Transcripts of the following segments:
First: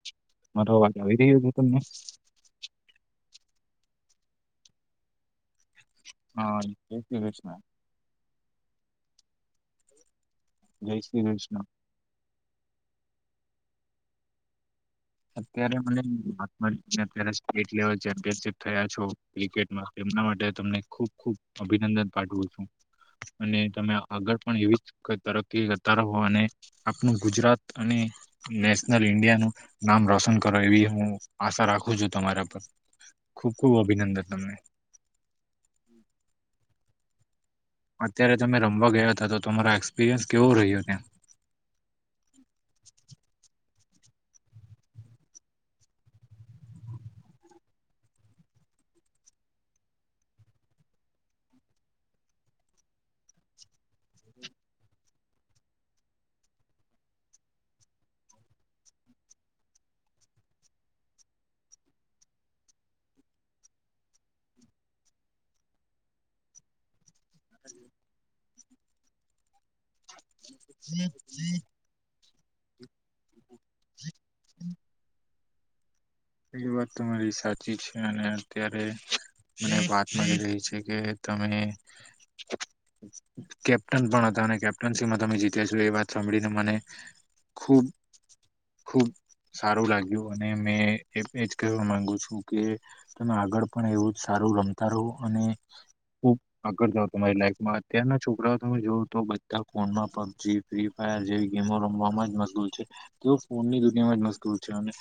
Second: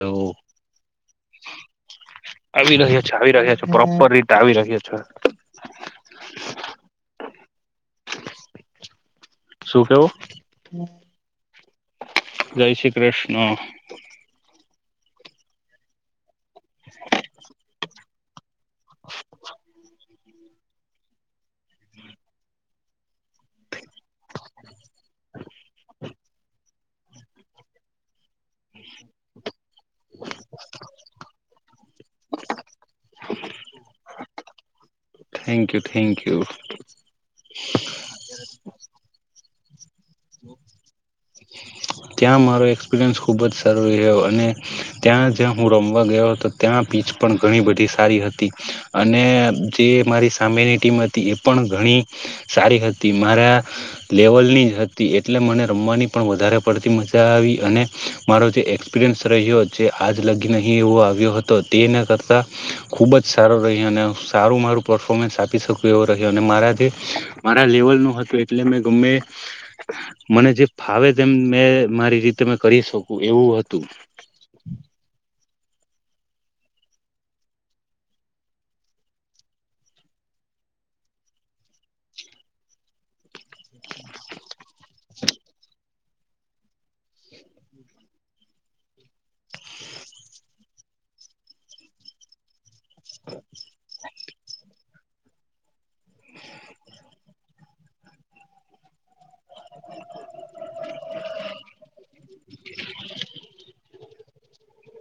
તો મારો અવાજ આવી રહ્યો છે તમને આવી રહ્યા છે આવી રહ્યા પ્રોપર રીટ આવી રહ્ય છે. હા જય શ્રી કૃષ્ણ શું કેવું જય શ્રી કૃષ્ણ જય શ્રી કૃષ ન અત્યારે મનેયારે સેટ લેવલ ચેમ્પયનશીપ થયા છો ક્રિકેટમાં એમના માટે તમને ખુબ ખુબ અભિનંદન પાઠવું છું. અને તમે આગળ પણ એવી જ તરક્કી કરતા રહો અને આપણું ગુજરાત અને નેશનલ ઇન્ડિયાનું નામ રોશન કરો એવી હું આશા રાખું છું તમારા પર ખૂબ ખૂબ અભિનંદન તમને થેન્ક યુ થેન્ક યુ અત્યારે તમે રમવા ગયા હતા તો તમારા ત્યાં મારો એક્સપિરિયન્સ ખુબ જ સારો રહ્યો અને ત્યાં જ્યાં હું રમવા ગયો હતો ત્યાં પીચ પણ ઘણી બધી સારી હતી. અને જે મારી સામેની ટીમ હતી એ પણ ઘણી સારી હતી મારા લેવલ ની હ તી એટલે મને રમવાની પણ વધારે પડતી મજા આવી અને મારો જે એક્સપિરિયન્સ રહ્યો જે આજ લગી નહીં એવો આવ્યો હતો તેના કરતાં ખૂબ જ સારો રહી અને સારું મારું પફોમન્સ આપી શકુ એવો રહ્યો અને મારા જે મારા લેવલ નું હતું એટલે મેં ગમે મને જે ફાવે તેમ મેં મારી રીતે મે કરી શકું એવું હતું. [inaudible] એ વાત તો મારી સાચી છે અને અત્યારે મને વાત મલી રહી છે કે તમે કેપ્ટન પણ હતા અને કેપ્ટનશીમાં તમે જીત્યા છો એ વાત સાંભળીને મને ખુબ ખુબ સારું લાગ્યું અને મેં એ એજ કહેવા માંગુ છું કે તમે આગળ પણ એવું જ સારું રમતા રહો અને ખુબ આગળ જાવ તમારી લાઈફમાં અત્યરના છોકરાઓ તમે જોવઓ તો બધા ફોનમાં પબજી ફ્રી ફાયર જેવી ગેમો રમવામાં જ મુશગુલ છે તે ફોનની દુનિયામાં જ મુશકુલ છે અને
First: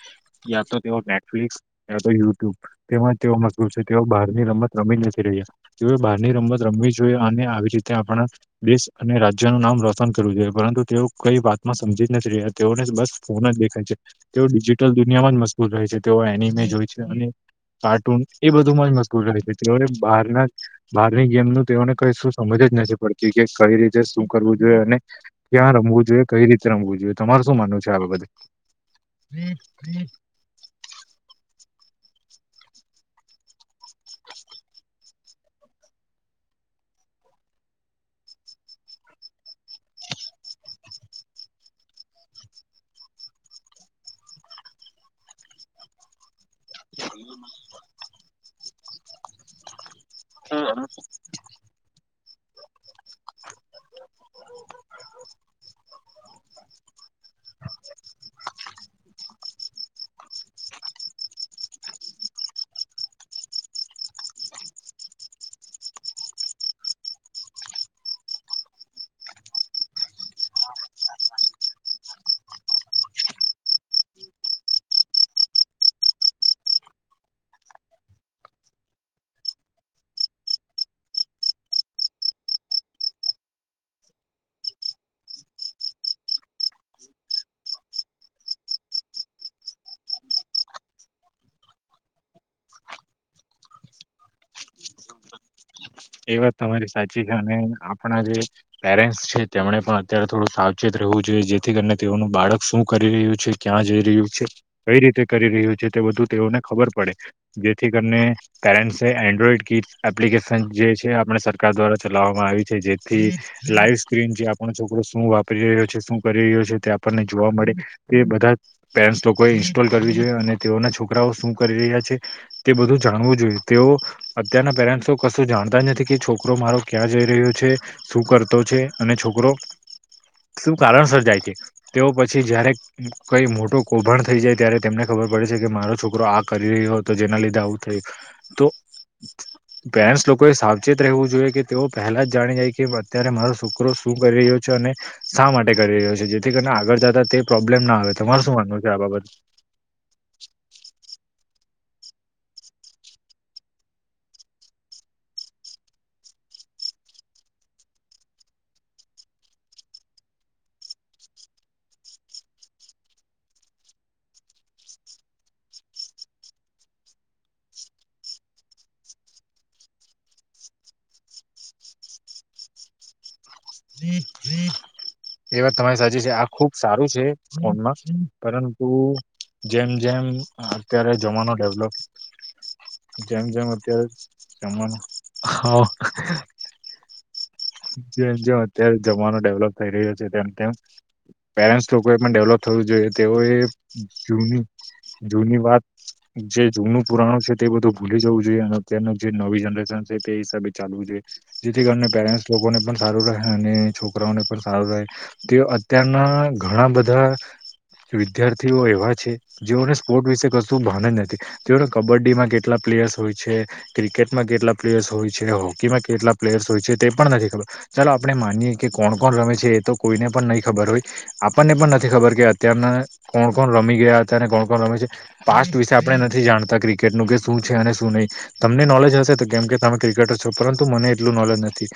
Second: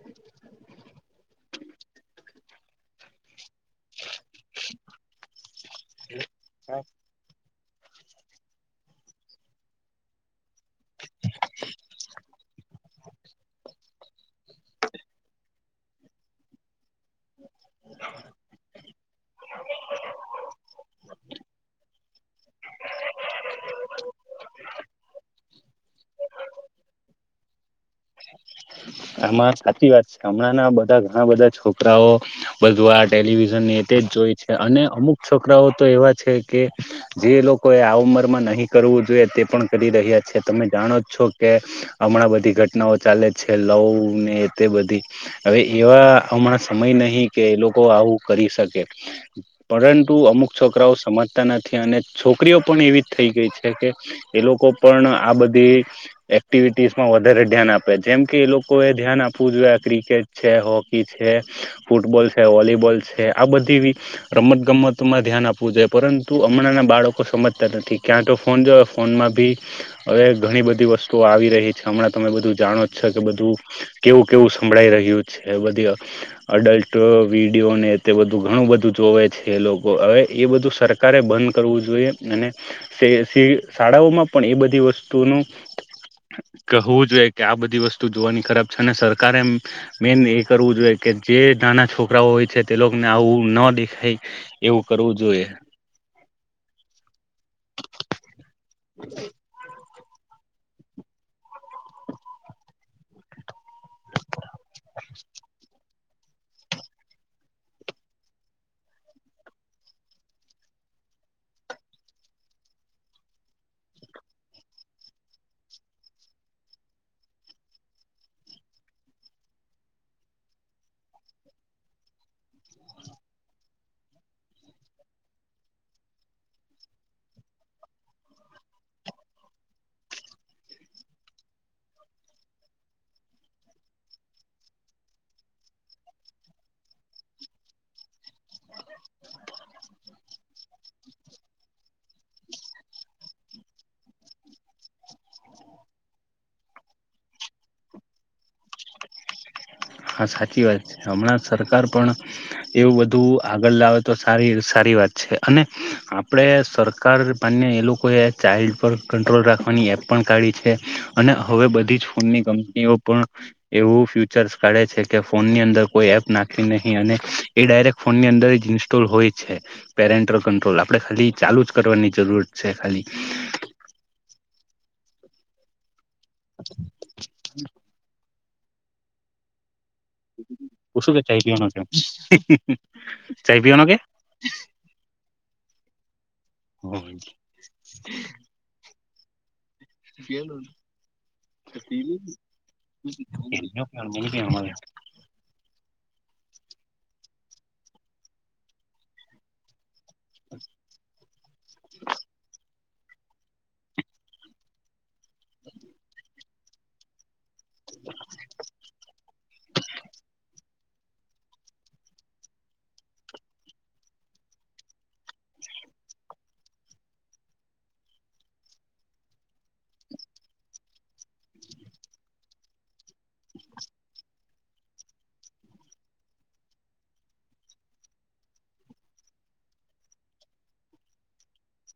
યા તો તેઓ નેટફ્લિકસ તો યુટ્યુબ તેજ તેઓ મજબૂર છે તેઓ બહારની રમત રમી નથી રહ્યા તેઓ ની રમત રમવી જોઈએ અને આવી આપણા દેશ અને રાજ્યનું નામ રોશન કરવું જોઈએ પરંતુ તેઓ કઈ વાતમાં સમજી જ નથી રહ્યા તેઓ બસ ફોન જ દેખાય છે તેઓ ડિજિટલ દુનિયામાં મજબૂર હો છે તેઓ એનિમેજ હોય છે અને કાર્ટૂન એ બધું માં જ મશગુલ રહે છે તેઓને બહારના બહારની ગેમનું તેઓને કઈ શું સમજ નથી પડતી કે કઈ રીતે શું કરવું જોઈએ અને ક્યાં રમવું જોઈએ કઈ રીતે રમવું જોઈએ તમાર શું [unintelligible] આમાં સાચી વાત છે હમણાંના બધા ઘણા બધા છોકરાઓ બધું આ ટેલિવિઝન ની તે જ જોઈ છે અને અમુક છોકરાઓ તો એવા છે કે જે લોકો એ આ ઉંમર માં નહી કરવું જોઈએ તે પણ કરી રહ્યા છે તમે જાણો છો કે હમણાં બધી ઘટનાઓ ચાલે છે લવ ને તે બધી હવે એવા હમણાં સમય નહિ કે એ લોકો આવું કરી શકે. પરંતુ અમુક છોકરાઓ સમજતા નથી અને છોકરીઓ પણ એવી જ થઈ ગઈ છે કે એ લોકો પણ આ બધી એક્ટિવિટીસ માં વધારે ધ્યાન આપે જેમ કે એ લોકો એ ધ્યાન આપવું જોઈએ. ક્રિકેટ છે, હોકી છે, ફૂટબોલ છે, વોલીબોલ છે આ બધી રમત ગમતમાં ધ્યાન આપવું જોઈ. પરંતુ હમણાં ના બાળકો સમજતા નથી ક્યાં તો ફોન જો ફોનમાં ભી હવે ઘણી બધી વસ્તુઓ આવી રહી છે હમણાં તમે બધું જાણો કે બધું કેવું કેવું સંભળાઈ રહ્યું છે. બધી અડલ્ટ વિડીયોને તે બધું ઘણું બધું જોવે છે એ લોકો હવે એ બધું સરકારે બંધ કરવું જોઈએ અને સે સે શાળાઓમાં પણ એ બધી વસ્તુનું કહવું જોઈએ કે આ બધું બધી વસ્તુ જોવાની ખરાબ છે અને સરકારે મેન એ કરવું જોઈએ કે જે નાના છોકરાઓ હોય છે તે લોકોને આવું ન દેખાય એવું કરવું જોઈએ. એ વાત તમારી સાચી છે અને આપણા જે પેરેન્ટ્સ છે તેમને પણ અત્યારે થોડું સાવચેત રહેવું જોઈએ. જેથી કરીને તેઓનું બાળક શું કરી રહ્યું છે, ક્યાં જઈ રહ્યું છે, કઈ ર કરી રહ્યું છે તે બધું તેઓને ખબર પડે જેથી કરીને પેરેન્ટ એન્ડ્રોઈડ ગી એપ્લિકેશન જે છે આપણે સરકાર દ્વારા ચલાવવામાં આવી છે. જેથી લાઈવ સ્ક્રીન જે આપણો છોકરો શું વાપરી રહ્યો છે શું કરી રહયો છે આપને જોવા મળે તે બધા પે લોકો ઇન્સ્ટોલ કરવી જોઈએ અને તેઓ છોકરાઓ શું કરી રહ્યા છે તે બધું જાણવું જોઈએ તેઓ અત્યારના પેરેન્ટસ કશું જાણ તા નથી કે છોકરો મારો ક્યાં જઈ રહ્યો છે, શું કરતો છે અને છોકરો શું કારણ સર્જાય છે. તેઓ પછી જયારે કઈ મોટો કૌભાંડ થઈ જાય ત્યારે તેમને ખબર ખર પડે છે કે મારો છોકરો આ કરી રહ્યો હતો જેના લીધે આવું થયુ તો પેરસ લોક કોઈ સાવચેત રહેવું જોઈએ કે તેઓ પહેલા જ જાણી જાય કે અત્યારે મારો શુક્રો શું કરી રહ્યો છે અને શા માટે કરી રહ્યો છે. જેથી કરીને આગળ જતા તે પ્રોબ્લેમ ના આવે. તમારે શું માનવું છે આ બાબત? હા સાચી વાત છે, હમણાં સરકાર પણ એવું બધું આગળ લાવે તો સારી સારી વાત છે અને આપણે સરકાર માન્ય એ લોકોએ ચાઇલ્ડ પર કંટ્રોલ રાખવાની એપ પણ કાઢી છે અને હવે બધી જ ફોનની કંપનીઓ પણ એવું ફ્યુચર કરે છે કે ફોનની અંદર કોઈ એપ નાખવી નહી અને એ ડાયરેક્ટ ફોનની અંદર જ ઇન્સ્ટોલ હોય છે. પેરેન્ટ કટ્રોલ આપડે ખાલી ચાલુ જ કરવાની જરૂર છે ખાલી. એ વાત તમારી સાચી છે આ ખુબ સારું છે ફોનમાં પરંતુ જેમ જેમ તું શું અત્યારે કે ચાય જમાનો પીવાનો છે ડેવલોપ જેમ ચાય જેમ પીવાનો કે અત્યારે હા. [unintelligible] જેમ જેમ અત્યારે જમાનો ડેવલોપ થઈ રહ્યો છે તેમ તેમ પેરેન્ટ્સ લોકોએ પણ ડેવલોપ થવું જોઈએ. તેઓએ જૂની જૂની વાત જે જૂનું પુરાણું છે તે બધું ભૂલી જવું જોઈએ અને અત્યારનું જે નવી જનરેશન છે તે હિસાબે ચાલવું જોઈ જેથી કરી પેરેન્ટ પણ સારું રહે અને છોકરાઓને પણ સારું રહે તે અત્યારના ઘણા બધા વિદ્યાર્થીઓ એવા છે. જેઓને સ્પોર્ટ વિશે કશ શું ભાન જ નથી તેઓને કબડ્ડીમાં કેટલા પ્લેયર્સ હોય છે, ક્રિકેટમાં કેટલા પ્લેયર્સ હોય છે, હો હોકીમાં કેટલા પ્લેયર્સ હોય છે તે પણ નથી ખબર ચાલો આપણે માનીએ કે કોણ કોણ રમે છે. એ તો કોઈને પણ નહી ખબર હોય આપણને પણ નથી ખબર કે અત્યારને કોણ કોણ રમી ગયા હતા અને કોણ કોણ રમી છે પાસ્ટ વિશે આપણે નથી જાણતા ક્રિકેટ કે શું છે અને શું નહી તમને નોલેજ હશે તો કેમ કે તમે ક્રિકેટર છો પરંતુ મને એટલું નોલેજ નથી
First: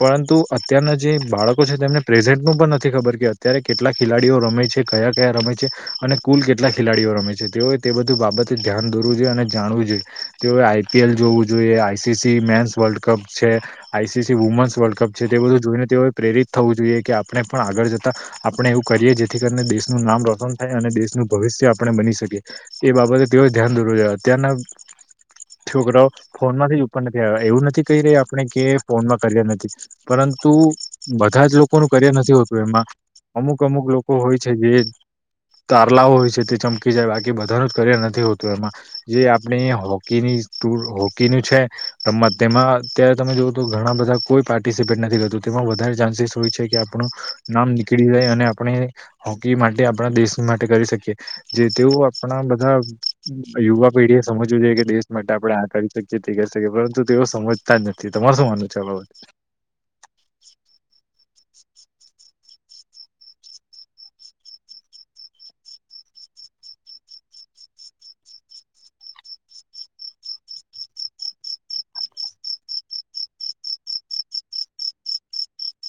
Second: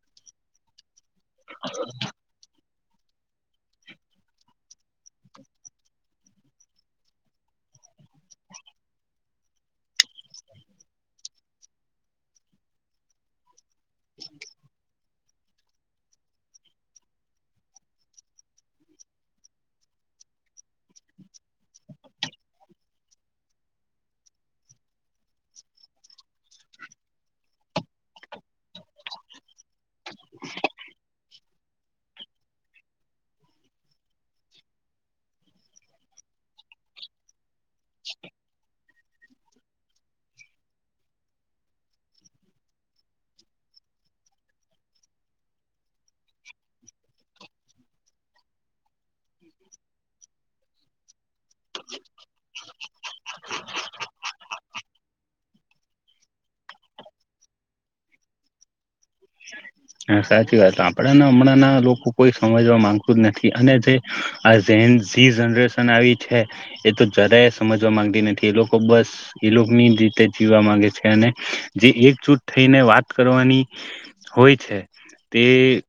પરંતુ અત્યારના જે બાળકો છે તેમને પ્રેઝન્ટનું પણ નથી થી ખબર કે અત્યારે કેટલા ખેલાડીઓ રમે છે, કયા કયા રમે છે અને કુલ કેટલા ખેલાડીઓ રમે છે તેઓ તે બધું બાબતે ધ્યાન દોરવું જોઈએ અને જાણવું જોઈએ. તેઓએ આઈ પી એલ જોવું જોઈએ I C C men's world cup છે IC CC women's world cup છે તે બધું જોઈને તેઓએ પ્રેરિત થવું જોઈએ કે આપણે પણ આગળ જતા આપણે એવું કરીએ જેથી કરીને દેશનું નામ રોશન થાય અને દેશનું ભવિષ્ય આપણે બની શકીએ એ બાબતે તેઓ ધ્યાન દોરજ અત્યારના છોકરાઓ ફોનમાંથી જ ઉપર નથી આવ્યા એવું નથી કહી રહી આપણે કે ફોનમાં કરયર નથી પરંતુ બધા જ લોકોનુ કરયર નથી હોતું એમાં અમુક અમુક લોકો હોય છે જે તારલાઓ હોય છે તે ચમકી જાય બાકી બધાનું જ કરયર નથી હોતું એમાં જે આપણે હોકીની હોકીનું છે રમત તેમાં અત્યારે તમે જો તો ઘણા બધા કોઈ પાર્ટિસિપેટ નથી કરતું તેમાં વધારે ચાન્સીસ હોય છે કે આપણું નામ નીકળી જાય અને આપણે હોકી માટે આપણા દેશ માટે કરી શકીએ જે તેઓ આપણા બધા યુવા પેઢીએ સમજવું જોઈએ કે દેશ માટે આપણે આ કરી શકીએ તે કરી શકીએ પરંતુ તેઓ સમજતા જ નથી. તમારે શું માનવું છે બા હા સાચી વાત આપડે હમણાં ના લોકો કોઈ સમજવા માંગતું જ નથી અને જે આ જી જનરેશન આવી છે એ તો જરા એ સમજવા માંગતી નથી એ લોકો બસ એ લોકોની રીતે જીવવા માંગે છે. અને જે એકજૂથ થઈને વાત કરવાની હોય છે તે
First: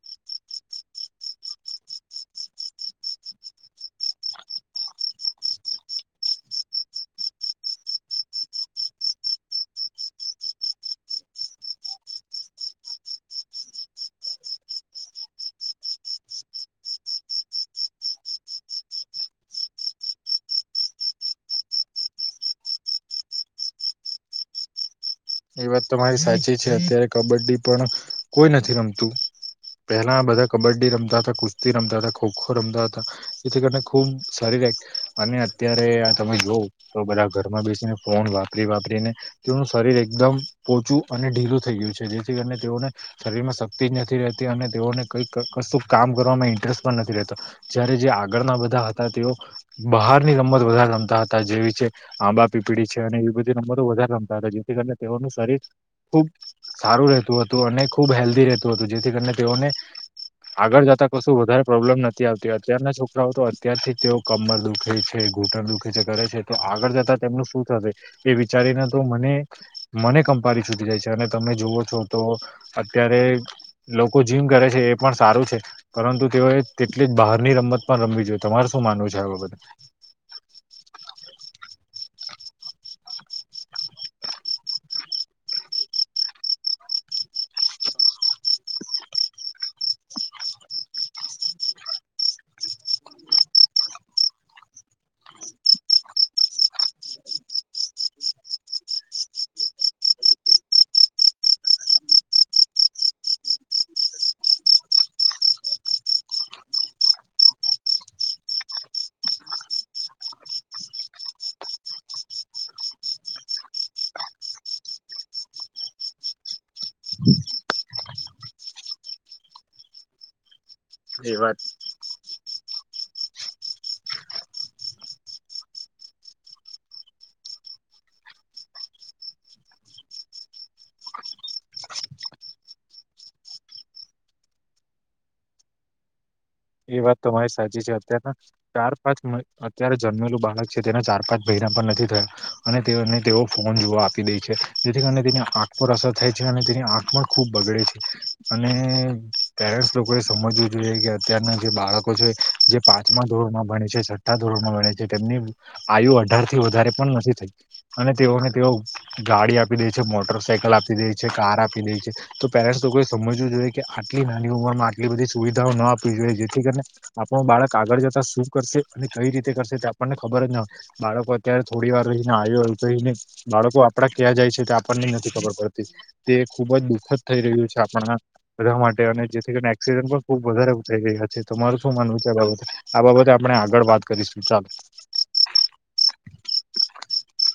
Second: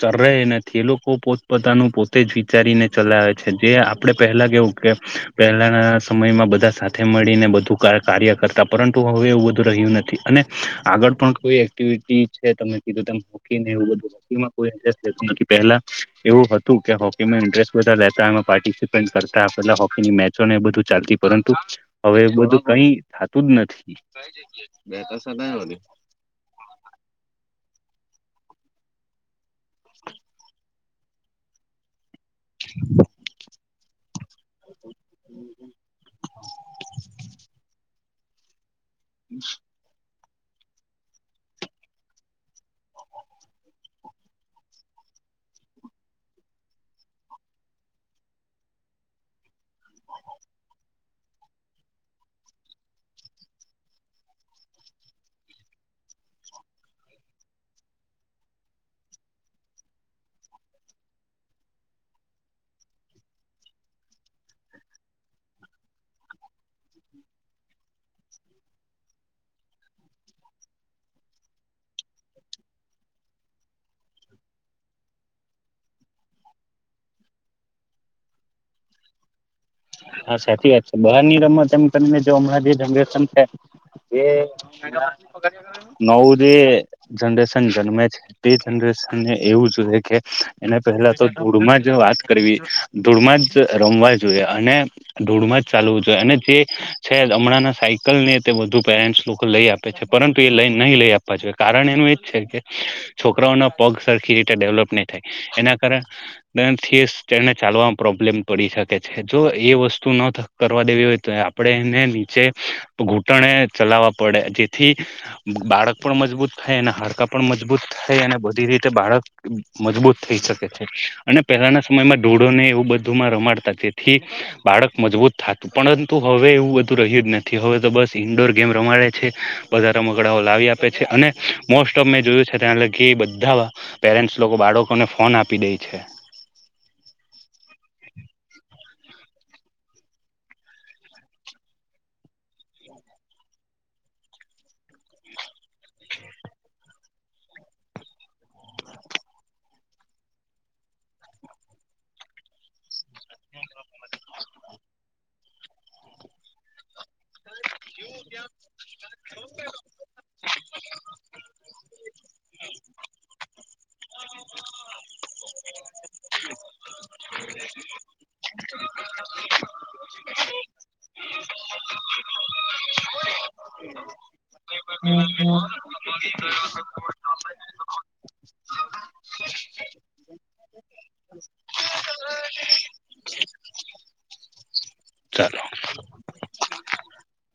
જરાય નથી એ લોકો પોતપતાનું પોતે જ વિચારીને ચલાવે છે જે આપડે પહેલા કેવુકે પહેલાના સમયમાં બધા સાથે મળીને બધું કાર્ય કરતા પરંતુ હવે એવુ બધું રહ્યું નથી અને આગળ પણ કોઈ એક્ટિવિટી છે તમે કીધું તેમ હોકીને એવું બધું હોકીમાં ઇન્ટરેસ્ટ લેતુ નથી પેલા એવું હતું કે હોકીમાં ઇન્ટરેસ્ટ લેતા પ્રાટીસીપેનટ કર તા પેલા હોકીની મેચો ને એ બધું ચાલતી પરંતુ હવે બધું કઈ થતું જ નથી. [unintelligible] એ વાત તો તમારી સાચી છે અત્યારે કબડ્ડી પણ કોઈ નથી રમતું પેલા બધા કબડ્ડી રમતા હતા કુસ્તી રમતા ખોખો રમતા હતા જેથી કરીને ખુબ સારી અને અત્યારે તમે જોવ તો બધા ઘરમાં બેસીને ફોન વાપરી વાપરીને તેનું શરીર એક એકદમ પોચું અને ઢીલું થઈ ગયું છે જેથી કરીને તેઓને શરીરમાં શક્તિ જ નથી રહેતી અને તેઓને કઈક કશુ કામ કરવામાં ઇન્ટરેસ્ટ પણ નથી રહેતો જ્યારે જે આગળના બધા હતા તેઓ બહારની રમત વધારે રમતા હતા જેવી છે આંબા પીપળી છે અને એવી બધી રમતો વધારે રમતા હતા જેથી કરીને તેઓનું શરીર ખૂબ સારું રહેતું હતું અને ખૂબ હેલ્ધી રહેતું હતું જેથી કરીને તેઓને આગળ જતા કશું વધારે પ્રોબ્લેમ નથી આવતી અત્યારના છોકરાઓ તો અત્યારથી જ તેઓ કમર દુંખે છે. ઘૂટણ દુંખે છે કરે છે તો આગળ જતા તેમનું શું થશે એ વિચારીને તો મને મને કંપારી સુધી જાય છે અને તમે જુવ છો તો અત્યારે લોકો જીમ કરે છે. એ પણ સારું છે. પરંતુ તેઓએ તેટલી જ બહારની રમત પણ રમવી જોઈએ તમારે શું માનવું છે આ બાબતે હા સાચી વાત છે બહારની રમત એમ તમે જોવો હમણાં જે જનરેશન છે. જે નવ જે જનરેશન જન્મે છે તે જનરે શનને એવું જોએ કે એને પહેલા તો ધૂળમાં જ વાત કરવી ધૂળમાં જ રમવા જોઈએ અને ધૂળમાં જ ચાલવું જોઈએ અને જે છે હમણાંના સાયકલ ને તે વધુ પેરેન્ટ્સ લોકો લઈ આપે પરંતુ એ લઈ નહીં લઈ આપવા જોઈએ કારણ એનું એ જ છે કે છોકરાઓના પગ સરખી રીતે ડેવલપ એના કારણથીને ચાલવામાં પ્રોબ્લેમ પડી શકે છે જો એ વસ તુ ન કરવા દેવી હોય તો આપણે એને નીચે ઘૂંટણે ચલાવવા પડે જેથી બાળક પણ મજબૂત થાય અને હાડકા પણ મજબૂત થાય અને બધી રીતે બાળક મજબૂત થઈ શકે છે એ અને વાત પેલાના સમયમાં ઢુંળો ને એવું બધુંમાં રમાડતા તેથી બાળક મજબૂત થતું પરંતુ હવે એવું બધું રહ્યું જ નથી હવે તો બસ ઇન્ડોર ગેમ રમાડે છે. બંધા રમકડાઓ લાવી આપે છે અને મોસ્ટ ઓફ મેં જોયું છે ત્યા લગી બધા પેરેન્ટસ લોકો બાળકોને ફોન આપી દેય છે. [inaudible] એ વાત તમારી સાચી છે અત્યારના ચાર પાંચ અત્યારે જન્મેલું બાળક છે તેના ચાર પાંચ વર્ષના નથી થયા અને તેઓ ફોન જોવા આપી દે છે જેથી કાર તેની આંખ પર અસર થાય છે અને ની આંખમાં ખૂબ બગડે છે અને પેરેન્ટ્સ લોકોએ સમજવું જોઈએ કે અત્યારના બાળકો છે જે પાંચમા ધોરણમાં ભણે છે છઠ્ઠા ધોરમાં ભણે છે તેમની આયુ અઢાર થી વધારે પણ નથી થઈ અને તેઓને તેઓ ગાડી આપી દે છે મોટર સાઇકલ આપી દે છે કાર આપી દે છે તો પેરેન્ટસ લોકોએ સમજવું જોઈએ કે આટલી નાની ઉંમરમાં આટલી બધી સુવિધાઓ ન આપવી જોઈએ જે કરીને આપણું બાળક આગળ જતા શું કરશે અને કઈ રીતે કરશે તે આપણને ખબર જ ન હોય બાળકો અત્યારે થોડી વાર રહીને આવ્યો એવુ કહીને બાળકો આપડા ક્યાં જાય છે આપણને નથી ખબર પડતી તે ખુબ જ દુઃખદ થઈ રહ્યું છે આપણા બધા માટે અને જેથી કરીને એક્સિડન્ટ પણ ખુબ વધારે થઈ રહ્યા છે તમારું શું માનવું છે આ બાબતે આ બાબતે આપણે આગળ વાત કરીશું ચાલ [inaudible]